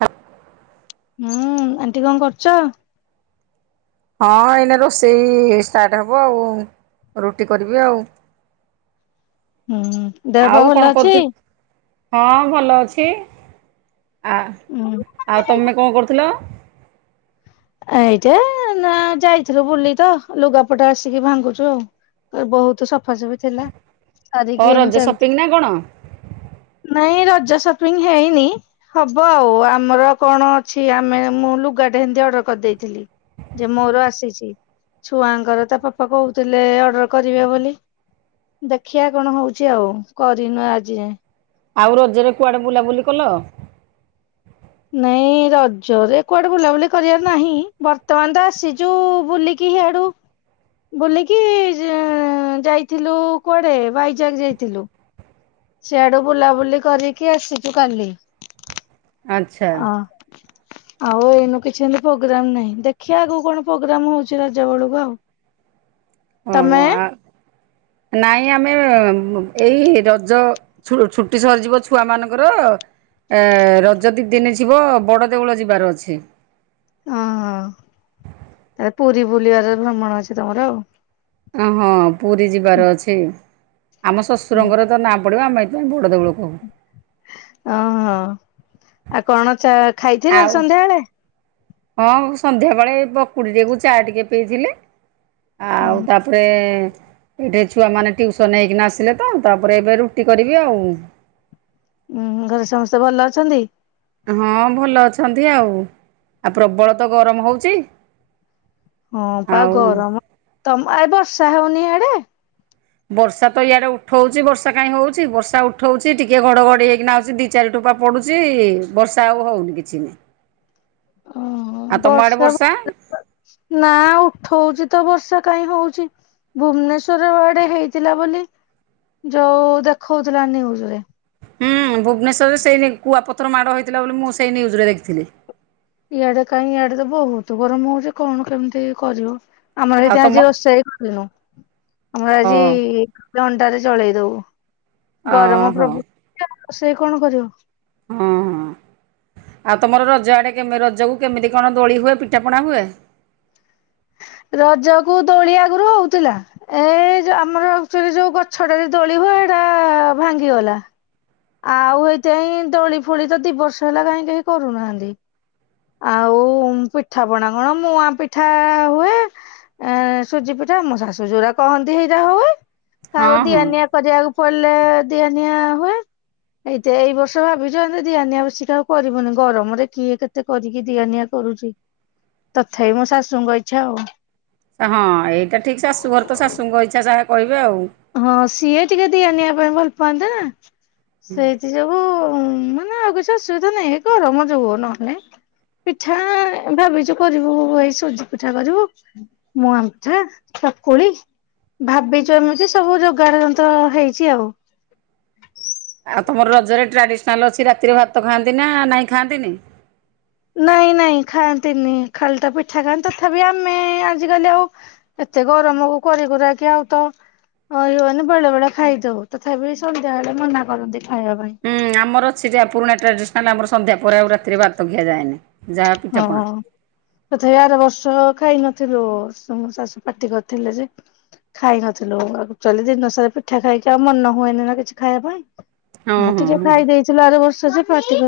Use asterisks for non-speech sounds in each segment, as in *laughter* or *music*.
ହ। *inaudible* ହୁଁ ଆଣ୍ଟି କଣ କରୁଛ? ହଁ ଏଇନେ ରୋଷେଇ ଷ୍ଟାର୍ଟ ହେବ ଆଉ ରୁଟି କରିବି ଆଉ। ହୁଁ ଦେହ ପା ଆଉ ଭଲ କଣ ଅଛି? କରୁଥିଲୁ ହଁ ଭଲ ଅଛି, ଆ ହୁଁ। ଆଉ ତମେ କଣ କରୁଥିଲ? ଏଇଟା ନା ଯାଇଥିଲୁ ବୁଲି ତ। ଲୁଗାପଟ ଆସିକି ଭାଙ୍ଗୁଛୁ ଆଉ। ବହୁତ ସଫା ସଫି ଥିଲା ଓ ସାରିକି ରଜ ଏଇନା ଚାଲି ସପିଙ୍ଗ ନା କଣ? ନାଇଁ ରଜ ସପିଂ ହେଇନି। ହବ ଆଉ ଆମର କଣ ଅଛି ଆମେ ମୁଁ ଲୁଗାଟେ ଏମତି ଅର୍ଡର କରିଦେଇଥିଲି ଯେ ମୋର ଆସିଛି। ଛୁଆଙ୍କର ତା ପାପା କହୁଥିଲେ ଅର୍ଡର କରିବେ ବୋଲି ଦେଖିବା କଣ ହଉଛି ଆଉ କରିନୁ ଆଜି ଯାଏଁ ଆଉ ରଜରେ କୁଆଡ଼େ ବୁଲାବୁଲି କଲ? ନାଇଁ ରଜରେ କୁଆଡେ ବୁଲାବୁଲି କରିବାର ନାହିଁ। ବର୍ତ୍ତମାନ ତ ଆସିଛୁ ବୁଲିକି କି ହେ ଆଡୁ ବୋଲିକି ଯାଇଥିଲୁ କୁଆଡେ ବାଇଜାଗ ଯାଇଥିଲୁ। ସିଆଡୁ ବୁଲାବୁଲି କରିକି ଆସିଛୁ କାଲି। ଆଚ୍ଛା ଅ ଆଉ ଏଇନୁ କିଛି ଏମତି ପ୍ରୋଗ୍ରାମ ନାହିଁ। ଦେଖିବା ଆଗକୁ କଣ ପ୍ରୋଗ୍ରାମ ହଉଛି ରାଜ ବେଳକୁ ଆଉ। *unintelligible* ଓ ତମେ ନାଇଁ ଆମେ ଏଇ ରଜ ଛୁଟି ସରିଯିବ ଛୁଆ ମାନଙ୍କର ଏ ରଜ ଦି ଦିନ ଯିବ ବଡ଼ ଦେଉଳ ଯିବାର ଅଛି। ଓ ହୋ ତାହେଲେ ପୁରୀ ବୁଲିବାର ଭ୍ରମଣ ଅଛି ତମର ଆଉ। ଅ ହଁ ପୁରୀ ଯିବାର ଅଛି ଆମ ଓହୋ ଶ୍ୱଶୁରଙ୍କର ତ ନା ପଡ଼ିବ ଆମେ ହେଇଥିପାଇଁ ଏ ବଡ଼ ଦେଉଳକୁ ଓହୋ ଆଉ କଣ ଚା ଖାଇଥିଲ ଆଉ ସନ୍ଧ୍ୟାବେଳେ? ହଁ ମୁ ସନ୍ଧ୍ୟାବେଳେ ପକୁଡ଼ି ଟିକେ କୁ ଚା ଟିକେ ପଇଥିଲେ। ଆଉ ତାପରେ ଏଠି ଛୁଆ ମାନେ ଟ୍ୟୁସନ ହେଇକିନା ଆସିଲେ ତ ତାପରେ ଏବେ ରୁଟି କରିବି ଆଉ। ଉୁଁ ଘରେ ସମସ୍ତେ ଭଲ ଅଛନ୍ତି? ହଁ ଭଲ ଅଛନ୍ତି ଆଉ। ଆଉ ପ୍ରବଳ ତ ଗରମ ହଉଛି। ହଁ ପା ଆଉ ଗରମ, ତମ ଆ ବର୍ଷା ହଉନି ହେଆଡେ। ବର୍ଷା ତ ଇଆଡେ ଉଠଉଛି ବର୍ଷା କାହିଁ ହଉଛି? ବର୍ଷା ଉଠଉଛି ଟିକେ, ଘଡଘଡି ହେଇକି ନା ଆଉଛି ଦି ଚାରି ଟୋପା ପଡ଼ୁଛି ବର୍ଷା ଆଉ ହେଉନି କିଛି ନାହିଁ। ଓଁ ଆଉ ତମ ଆଡ଼େ ବର୍ଷା ନା ଉଠଉଛି ତ ବର୍ଷା କାହିଁ ହଉଚି। ଭୁବନେଶ୍ଵର ଆଡେ ହେଇଥିଲା ବୋଲି, ଯୋଉ ଦେଖଉଥିଲା ନିଉଜରେ। ହୁଁ ଭୁବନେଶ୍ୱରରେ ସେଇ କୁଆପଥର ମାଡ଼ ହୋଇଥିଲା ବୋଲି, ମୁଁ ସେଇ ନ୍ୟୁଜରେ ଦେଖିଥିଲି। ଇଆଡେ କାହିଁ ଇଆଡେ ତ ବହୁତ ଗରମ ହଉଛି କଣ କେମିତି କରିବ। ଆମର ଆଉ ହେଇଛି ତମ ଆଜି ରୋଷେଇ ହିଁ କରିନୁ ଆମର ଆଜି ହଁ ଲଣ୍ଡାରେ ଚଳେଇଦବୁ, ଗରମ ଓହୋ ପ୍ରଭୃତି ରୋଷେଇ ସେ କଣ କରିବ? ହଁ ହଁ ଆଉ ତୁମର ରଜ ଆଡ଼େ କେମ, ରଜକୁ କେମିତି କଣ ଦୋଳି ହୁଏ ପିଠାପଣା ହୁଏ? ରଜ କୁ ଦୋଳି ଆଗରୁ ହଉଥିଲା। ଏ ଯୋଉ ଆମର ଆକଚୁଆଲି ଯୋଉ ଗଛଟାରେ ଦୋଳି ହୁଏ ଏଇଟା ଭାଙ୍ଗିଗଲା। ଆଉ ଏଇଥିପାଇଁ ଦୋଳି ଫୁଳି ତ ଦି ବର୍ଷ ହେଲା କାହିଁ କେହି କରୁନାହାନ୍ତି। ଆଉ ପିଠାପଣା କଣ ମୁଆ ପିଠା ହୁଏ। ଏ ସୁଜି ପିଠା ଆମ ଶାଶୁ ଯୋଉୁରା କହନ୍ତି ସେଇଟା ହୁଏ। ଆଉ ହଁ ହଁ ଦିଆନିଆ କରିବାକୁ ପଡିଲେ ଦିଆ ନିିଆ ହୁଏ। ଏଇତ ଏଇ ବର୍ଷ ଭାବିଛୁ ଆଉ ଦିଆନିଆ ବେଶୀ ଆଉ କରିବୁନି ଗରମରେ କିଏ କେତେ ଏତେ କରିକି ଦିଆ ନିିଆ କରୁଛି, ତଥାପି ମୋ ଶାଶୁଙ୍କ ଇଚଛା ଆଉ। ହଁ ଏଇଟା ଠିକ୍ ଶାଶୁଘର ତ ଶାଶୁଙ୍କ ଇଚ୍ଛା ଯାହା କହିବେ ଆଉ ହଁ ସିଏ ଟିକେ ଦିଆନିଆ ପାଇଁ ଭଲ ପାଆନ୍ତି ନା ସେ ସେ ଯବୁ ମାନେ ଆଉ କିଛି ଅସୁବିଧା ନାହିଁ ଏ ଗରମ ଯୋଗୁ ଉ ନହେଲେ ପିଠା ଭାବିଛୁ କରିବୁ ଏଇ ସୁଜି ପିଠା କରିବୁ। ମୁଁ ଆମଠା ଚକୁଳି ଭାବିଛୁ ଏମିତି ସବୁ ଯୋଗାଡ଼ ଯନ୍ତ୍ର ହେଇଛି ଆଉ। ଆଉ ତମର ରଜରେ ଟ୍ରାଡିସନାଲ୍ ଅଛି ରାତିରେ ଭାତ ଖାଆନ୍ତି ନା ନାଇଁ ଖାଆନ୍ତିନି? ନାଇଁ ନାଇଁ ଖାଆନ୍ତିନି ଖାଲି ତ ପିଠା ଖାଆନ୍ତି ତଥାପି ଆମେ ଆଜିକାଲି ଆଉ ଏତେ ଗରମକୁ କରି କୁରାକି ଆଉ ତ ହଁ ହ ମାନେ ବେଳେ ବେଳେ ଖାଇଦଉ ତଥାପି ସନ୍ଧ୍ୟା ବଳେ ମନା କରନ୍ତି ଖାଇବା ପାଇଁ। ହୁଁ ଆମର ଅଛିଯା ପୁରୁଣା ଟ୍ରାଡିସନାଲ୍ ଆମର ସନ୍ଧ୍ୟା ପରେ ଆଉ ରାତିରେ ଭାତ ଖିଆଯାଏନି। ଯାହା ପିଠାପଣା। ହଁ। ତଥାପି ଆର ବର୍ଷ ଖାଇନଥିଲୁ ଶାଶୁ ପାଟି କରିଥିଲେ ଯେ। ଖାଇ ନଥିଲୁ ଆକ୍ଚୁଆଲି ଦିନ ସାରା ପିଠା ଖାଇକି ଆଉ ମନ ହୁଏନି ନା କିଛି ଖାଇବା ପାଇଁ। ହଁ ଟିକେ ଖାଇ ଦେଇେଛି ଆର ବର୍ଷ ସେ ପାର୍ଟି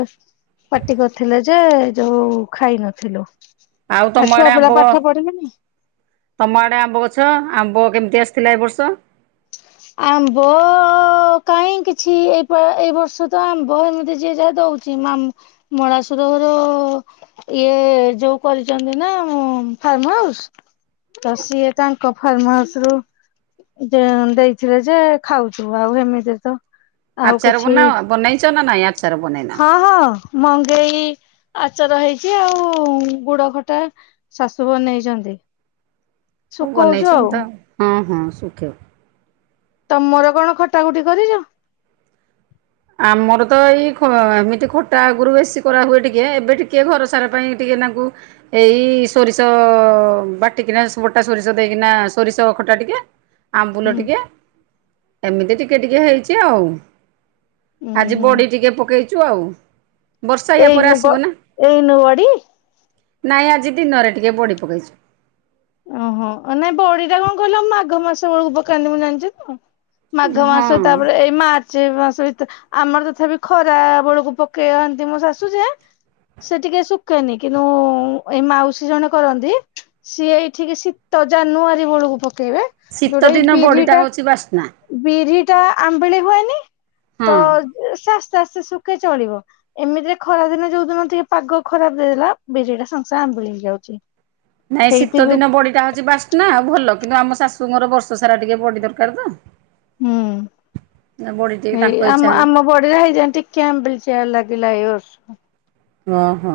ପାର୍ଟି କରିଥିଲେ ଯେ ଯୋଉ ଖାଇନଥିଲୁ। ତମ ଆଉ ଛୁଆ ଆଡେ ଆମ୍ବ *unintelligible* ପାଠ ପଢିବେନି? ତମ ଆଡ଼େ ଆମ୍ବ ଗଛ ଆମ୍ବ କେମିତି ଆସିଥିଲା ଏ ବର୍ଷ? ହ ଆମ୍ବ କାହିଁ କିିଛି ଏଇ ଏଇ ବର୍ଷ ତ ଆମ୍ବ ଏମିତି ଯିଏ ଯାହା ଦଉଛି ମା ମଳାସୁର ଘର ଇଏ ଯୋଉ କରିଛନ୍ତି ନା ଫାର୍ମ ହାଉସ। ତ ସିଏ ତାଙ୍କ ଫାର୍ମାହାଉସରୁ ଦେଇଥିଲେ ଯେ ଖାଉଛୁ ଆଉ ହେମିତି ତ ଆଉ ଆଚାର କିଛି ବନାଅ ବନେଇଛ ନା ନାଇ ଆଚାର ବନେଇନ? ହଁ ହଁ ମଙ୍ଗେଇ ଆଚାର ହେଇଛି ଆଉ ଗୁଡ ଖଟା ଶାଶୁ ବନେଇଛନ୍ତି ହଉ ଶୁ କଉଛୁ ବନେଇଛନ୍ତି ଆଉ। ତ ହଁ ହଁ ସୁଖେ ତମର କଣ ଖଟା ଖଟି କରିଚ? ଆମର ତ ଏଇ ଏମିତି ଖଟା ଆଗରୁ ବେଶୀ କରାହୁଏ ଟିକେ ଏବେ ଟିକେ ଘର ସାରା ପାଇଁ ଟିକେ ନାଙ୍କୁ ଏଇ ସୋରିଷ ବାଟିକିନା ବଟା ସୋରିଷ ଦେଇକିନା ସୋରିଷ ଅ ଖଟା ଟିକେ ହ ଆମ୍ବୁଲ ଟିକେ ଏମିତି ଟିକେ ଟିକେ ହେଇଛି ଆଉ। ହୁଁ ଆଜି ହୁଁ ବଡି ଟିକେ ପକେଇଛୁ ଆଉ ବର୍ଷା ୟା ପରେ ଏଇନୁ ବ ଆସିବ ନା। ଏଇନୁ ବଡି? ନାଇଁ ଆଜି ଦିନରେ ଟିକେ ବଡ଼ି ପକେଇଛୁ। ଓହୋ ନାଇଁ ବଡି ଟା କଣ କହିଲ ଆଉ ମାଘ ମାସ ବେଳକୁ ପକେଇନ ମୁଁ ଜାଣିଛି ତ। ମାଘ ମାସ ହଁ। ତାପରେ ଏଇ ମା ର୍ଚ୍ଚ ସେ ମାସ ଭିତରେ ଆମର ତଥାପି ଖରା ବେଳକୁ ପକେଇନ୍ତି ମୋ ଶାଶୁ ଯେ ସେ ଟିକେ ଶୁଖେନି କିନ୍ତୁ ଏଇ ମାଉସୀ ଜଣେ କରନ୍ତି ସିଏ ଏଇ ଠିକି ଶୀତ ଜାନୁଆରୀ ବେଳକୁ ପକେଇବେ। ଶୀତ ଦିନ ବଡିଟା ହଉଛି ବାସ୍ନା। ବିରି ଟା ଆମ୍ବିଳି ହୁଏନି ତ ହଁ। ସେ ଆସ୍ତେ ଆସ୍ତେ ଶୁଖେ ଚଳିବ। ଏମିତିରେ ଖରା ଦିନ ଯୋଉ ଦିନ ଟିକେ ପାଗ ଖରାପ ଦେଇଦେଲା ବିରି ଇରା ସାଙ୍ଗେ ସାଙ୍ଗେ ଆମ୍ୱିଳି ହେଇଯାଉଛି। ନାଇଁ ହେଇଥି ଶୀତ ଯୋଉ ଦିନ ବଡିଟା ହଉଛି ବାସ୍ନା ଆଉ ଭଲ କିନ୍ତୁ ଆମ ଶାଶୁଙ୍କର ବର୍ଷ ସାରା ଟିକେ ବଡି ଦରକାର ତ। ନା ବଡି ଟିକେ ହୁଁ ତାଙ୍କ ଏଇ ଇଚ୍ଛା ଆମ ଅନୁ ଆମ ବଡିରେ ହେଇଯାଆନ୍ତି ଟେ ଟିକେ ଆମ୍ବିଲ ଚିଆ ଲାଗିଲା ଏଇ ବର୍ଷ। ଓହୋ।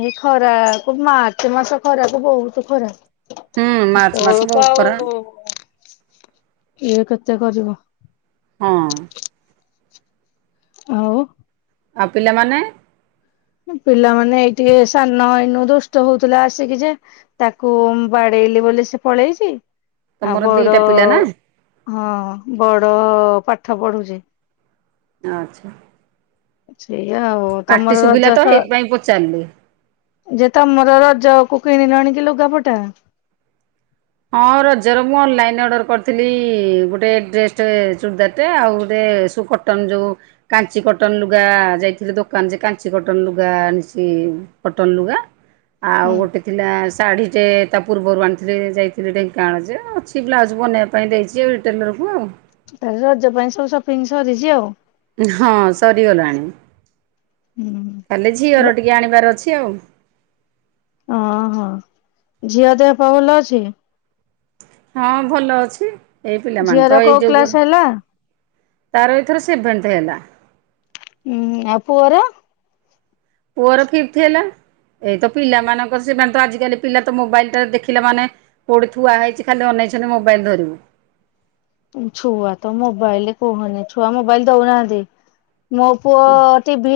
ଏ ଖରା କୁ ମାର୍ଚ୍ଚ ମାସ ଖରାକୁ ବହୁତ ଖରା। ହୁଁ ମାର୍ଚ୍ଚ ମାସ ଅଳପ ବହୁତ ଖରା ଆଉ ଇଏ କେତେ କରିବ। ହଁ। ଆଉ ଆଉ ପିଲାମାନେ ପିଲାମାନେ ଏଇ ଟିକେ ସାନ ଏଇନୁ ଦୁଷ୍ଟ ହଉଥିଲା ଆସିକି ଯେ ତାକୁ ବାଡେଇଲି ବୋଲି ସେ ପଳେଇଛି, ଆଉ ତମର ଦିଟା ବଡ ପିଲା ନା ହଁ ବଡ ପାଠ ପଢୁଛି। ଆଚ୍ଛା। ଛେଇଆ ଆଉ। ତମର ପାଟି ରଜ ଶୁଭିଲା ତ ସ ହେଇଥିପାଇଁ ପଚାରିଲି। ଯେ ତମର ରଜ କୁ କିଣିଲଣି କି ଲୁଗାପଟା? ହଁ ରଜର ମୁଁ ଅନଲାଇନ ଅର୍ଡ଼ର କରିଥିଲି ଗୋଟେ ଡ୍ରେସଟେ ଚୁରଦାରଟେ, ଆଉ ଗୋଟେ ସୁକଟ କଟନ ଯୋଉ କାଞ୍ଚି କଟନ ଲୁଗା ଯାଇଥିଲେ ଦୋକାନ ଯେ କାଞ୍ଚି କଟନ ଲୁଗା ଆଣିଚି କଟନ ଲୁଗା, ଆଉ ହୁଁ। ଗୋଟେ ଥିଲା ଶାଢ଼ୀ ଟେ ତା ପୂର୍ବରୁ ଆଣିଥିଲେ ଯାଇ ଥିଲି *unintelligible* ଯେ ଅଛି ବ୍ଲାଉଜ୍ ବନେଇବା ପାଇଁ ଦେଇଛି ଟେଲରକୁ ଆଉ। ତାହେଲେ ରଜ ପାଇଁ ସବୁ ସପିଙ୍ଗ ସରିଛି ଆଉ? ହଁ ସରିଗଲାଣି ହୁଁ। ଖାଲି ଝିଅର ଟିକେ ଆଣିବାର ଅଛି ଆଉ। ଓହୋ ଝିଅ ଦେହ ପାହ ଭଲ ଅଛି? ହଁ ଭଲ ଅଛି ଏଇ ପିଲାମାନେ ଝିଅର ତ ଏଇ କୋଉ କ୍ଲାସ ଯୋଗୁରୁ ହେଲା? ତାର ଏଇଥର ସେଭେନଥ ହେଲା। ହୁଁ ଆଉ ପୁଅର? ପୁଅର ଫିପଥ ହେଲା। ଏଇତ ପିଲାମାନଙ୍କର ସେମାନେ ତ ଆଜିକାଲି ପିଲା ତ ମୋବାଇଲ ତ ଦେଖିଲେ ମାନେ। କୋଉଠି ଥୁଆ ହେଇଛି ଖାଲି ଅନେଇଛନ୍ତି ମୋବାଇଲ ଧରିବୁ। ଛୁଆ ତ ମୋବାଇଲ କୁହନି ଛୁଆ ମୋବାଇଲ ଦଉନାହାନ୍ତି। ମୋ ପୁଅ ଟିଭି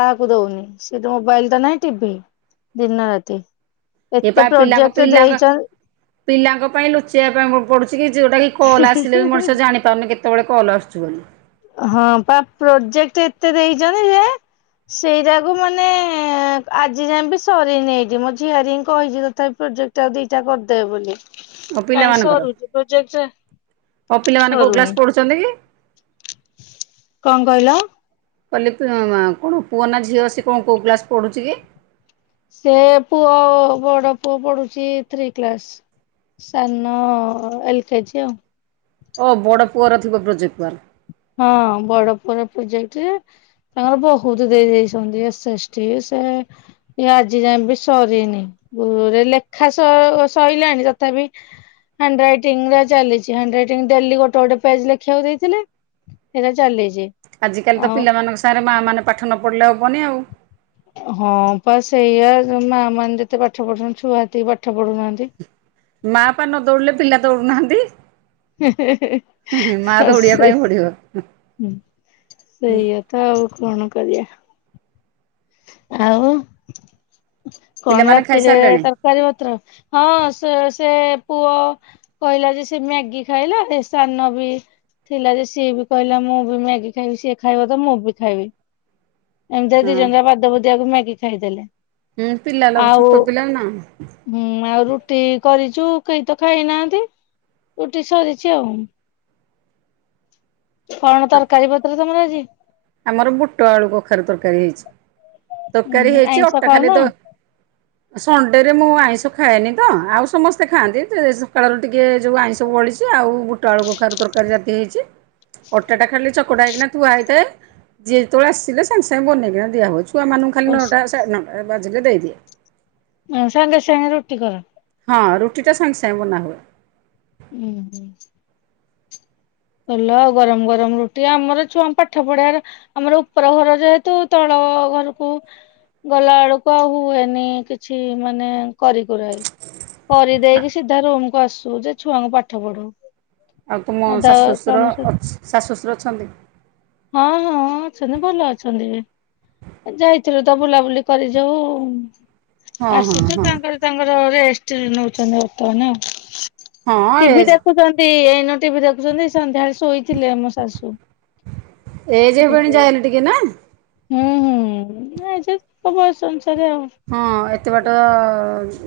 କାହାକୁ ଦଉନି ସେଇଟୁ ମୋବାଇଲ ତ ନାହିଁ ଟିଭି ଦିନ ରାତି ଏ ଏତେ ପା ପିଲାଙ୍କ ପ୍ରୋଜେକ୍ଟ ପିଲାଙ୍କ ଦେଇଛ ପିଲାଙ୍କ ପାଇଁ ଲୁଚେଇବା ପାଇଁ ପଡୁଛି କି ଯୋଉଟା କି କଲ ଆସିଲେ ବି ଦେଇଛନ୍ତି ମଣିଷ ଜାଣି ପାରୁନି କେତେବେଳେ କଲ୍ ଆସୁଚି ବୋଲି। ହଁ ବା ପ୍ରୋଜେକ୍ଟ ଏତେ ଦେଇଛନ୍ତି ଯେ ସେଇଟାକୁ ମାନେ ଆଜି ଯାଏ ବି ସରିନି ଏଠି ମୋ ଝିଆରିଙ୍କି କହିଛି ତଥାପି ପ୍ରୋଜେକ୍ଟ ଦିଇଟା କରିଦେବ ବୋଲି। ମୋ କାଇଁ ପିଲାମାନଙ୍କର ସରୁଛି ପ୍ରୋଜେକ୍ଟ ସରୁନି। ଛନ୍ତି କି? କଣ କହିଲ? କହିଲି କଣ ପୁଅ ନା ଝିଅ ଅଛି କଣ କୋଉ କ୍ଲାସ୍ ପଢ଼ୁଛି କି? ସେ ପୁଅ ବଡ ପୁଅ ପଢୁଛି ଥ୍ରୀ କ୍ଲାସ୍। ସାନ ଏଲ କେଜି ଆଉ। ଓ ବଡ଼ ପୁଅର ଥିବ ପ୍ରୋଜେକ୍ଟ ୱାକ୍? ହଁ ବଡପୁଅର ପ୍ରୋଜେକ୍ଟ। ତାଙ୍କର ବହୁତ ଦେଇ ଦେଇଛନ୍ତି ଏସ ଏସ ଟି ସେ ଆଜି ଯାଏ ବି ସରିନି ଗୁରୁରେ ଲେଖା ସ ସଇଲାଣି ତଥାପି ହ୍ୟାଣ୍ଡରାଇଟିଙ୍ଗ ରା ଚାଲିଛି ହଣ୍ଡରାଇଟିଙ୍ଗ ଡେଲି ଗୋଟେ ଗୋଟେ ପେଜ ଲେଖିବାକୁ ଦେଇଥିଲେ। ସେଇଟା ଚାଲିଛି। ଆଜିକାଲି ତ ଆଉ ପିଲାମାନଙ୍କ ସାଙ୍ଗରେ ମାଆ ମାନେ ପାଠ ନ ପଢ଼ିଲେ ହବନି ଆଉ। ହଁ ବା ସେଇଆ ଯଉ ମା ମାନେ ଯେତେ ପାଠ ପଢ଼ୁଛନ୍ତି ଛୁଆ ହେତିକି ପାଠ ପଢୁନାହାନ୍ତି। ମା ବା ନ ଦୌଡିଲେ ପିଲା ଦୌଡୁନାହାନ୍ତି। ହେ ହେ ହେ ମା ହଁ ଦୌଡିବା ପାଇଁ ପଡିବ ସେଇଆ। ତ ଆଉ କଣ କରିଆ। ଆଉ କଣ ପିଲାମାନେ ରାତିରେ ଖାଇସାରିଲେଣି ତ କାରୀ ରାତିରେ ହଁ ସେ ସେ ପୁଅ କହିଲା ଯେ ସେ ମ୍ୟାଗି ଖାଇଲା ଏ ସାନ ବି ଥିଲା ଯେ ସିଏ ବି କହିଲା ମୁଁ ବି ମ୍ୟାଗି ଖାଇବି ସିଏ ଖାଇବ ତ ମୁଁ ବି ଖାଇବି। ଏମିତି ଦିଇ ହଁ। ଜଣ ବାଦ ବୁଦିଆକୁ ମ୍ୟାଗି ଖାଇଦେଲେ। ହୁଁ ପିଲା ଲୋକ ଆଉ ଛୋଟୋ ପିଲା ନା। ହୁଁ ଆଉ ରୁଟି କରିଚୁ କେହି ତ ଖାଇନାହାନ୍ତି ରୁଟି ସରିଛି ଆଉ। କଣ ତରକାରୀ ପତ୍ର ତମର ଆଜି? ଆମର ବୁଟ ଆଳୁ କଖାରୁ ତରକାରୀ ହେଇଛି। ତରକାରୀ ଉଁହଁ ଆଇଁଷ ଖାଉନ। ସଣ୍ଡେ ରେ ମୁଁ ଆଇଁଷ ଖାଏନି ତ ଆଉ ସମସ୍ତେ ଖାଆନ୍ତି ଯେ ସକାଳୁ ରୁ ଟିକେ ଯୋଉ ଆଇଁଷ ବଳି ଚି ଆଉ ବୁଟ ଆଳୁ କଖାରୁ ତରକାରୀ ରାତି ହେଇଚି। ଅଟାଟା ଖାଲି ଚକଟା ହେଇକିନା ଥୁଆ ହେଇଥାଏ ଜିଏ ଯେତୋବୋଳେ ଆସିଲେ ସାଙ୍ଗେ ସାଙ୍ଗେ ବନେଇକିନା ଦିଆହୋଉଛି। ଛୁଆମାନଙ୍କୁ ଖାଲି ଓ ନଅଟା ସା ନଅଟା ବାଜିଲେ ଦେଇଦିଏ। *unintelligible* ସାଙ୍ଗେ ସାଙ୍ଗେ ରୁଟି କର। ହଁ ରୁଟିଟା ସାଙ୍ଗେ ସାଙ୍ଗେ ବନାହୁଏ। ଉଁହୁଁ। ଭଲ ଆଉ ଗରମ ଗରମ ରୁଟି ଆମର ଛୁଆ ପାଠ ପଢେବାରେ ଆମର ଉପର ଘର ଯେହେତୁ ତଳ ଘରୁକୁ ଗଲା ଆଳୁକୁ ଆଉ ହୁଏନି କିଛି ମାନେ କରି କୁରାଇ। ଆ- କରିଦେଇକି ସିଧା ରୁମକୁ ଆସୁ ଯେ ଛୁଆଙ୍କୁ ପାଠ ପଢ଼ୋଉ। ଆଉ ତୁମ ଶାଶୁ ଶଶୁର ଅଛ ଶାଶୁ ଶଶୁର ଅଛନ୍ତି। ହଁ ହଁ ଅଛନ୍ତି ଭଲ ଅଛନ୍ତି। ଏ ଯାଇଥିଲୁ ତ ବୁଲାବୁଲି କରି ଯୋଉ ହଁ ହଁ ଆସୁଛୁ ହଁ ତାଙ୍କର ତାଙ୍କର ରେଷ୍ଟେ ନୋଉଛନ୍ତି ବର୍ତ୍ତମାନ ଆଉ। ହଁ ଟିଭି ଏଜ୍ ଦେଖୁଛନ୍ତି ଏଇନୁ ଟିଭି ଦେଖୁଛନ୍ତି ସନ୍ଧ୍ୟାବେଳେ ଶୋଇଥିଲେ ମୋ ଶାଶୁ। ଏଜ୍ ହେବେଣି ଯୋଉ ଯାହା ହେଲେ ଟିକେ ନା। ହୁଁ ହୁଁ ଏଜ୍ ତାଙ୍କ ବୟସ ଅନୁସାରେ ଆଉ। ହଁ ଏତେ ବାଟ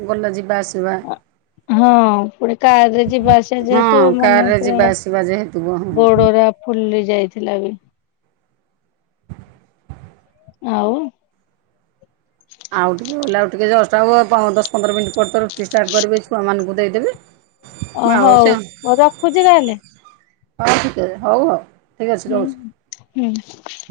ଗଲ ଯିବା ଆସିବା। ହଁ ଫୁଣି କାରରେ ଯିବା ଆସ୍ ହଁ ଯେହେତୁ ମାନେ କାରରେ ପୁରା ଯିବା ଆସିବା ଯେହେତୁ ହଁ ଗୋଡୋରା ଫୁଲି ଯାଇଥିଲା ବି। ଆଉ ଆଉ ଟିକିଏ ଗଲେ ଆଉ ଟିକିଏ ଜଷ୍ଟ ଆଉ ପ ଦଶ ପନ୍ଦର ମିନିଟ୍ ପରେ ତ ରୁଟି ଷ୍ଟାର୍ଟ କରିବି ଏଇ ଛୁଆମାନୁକୁ ଦେଇଦେବି। ଅ ହୋଉ ମୁଁ ରଖୁଚି ତାହେଲେ। *unintelligible* ହୋଉ ହୋଉ। ହୁଁ ହୁଁ ହୁଁ।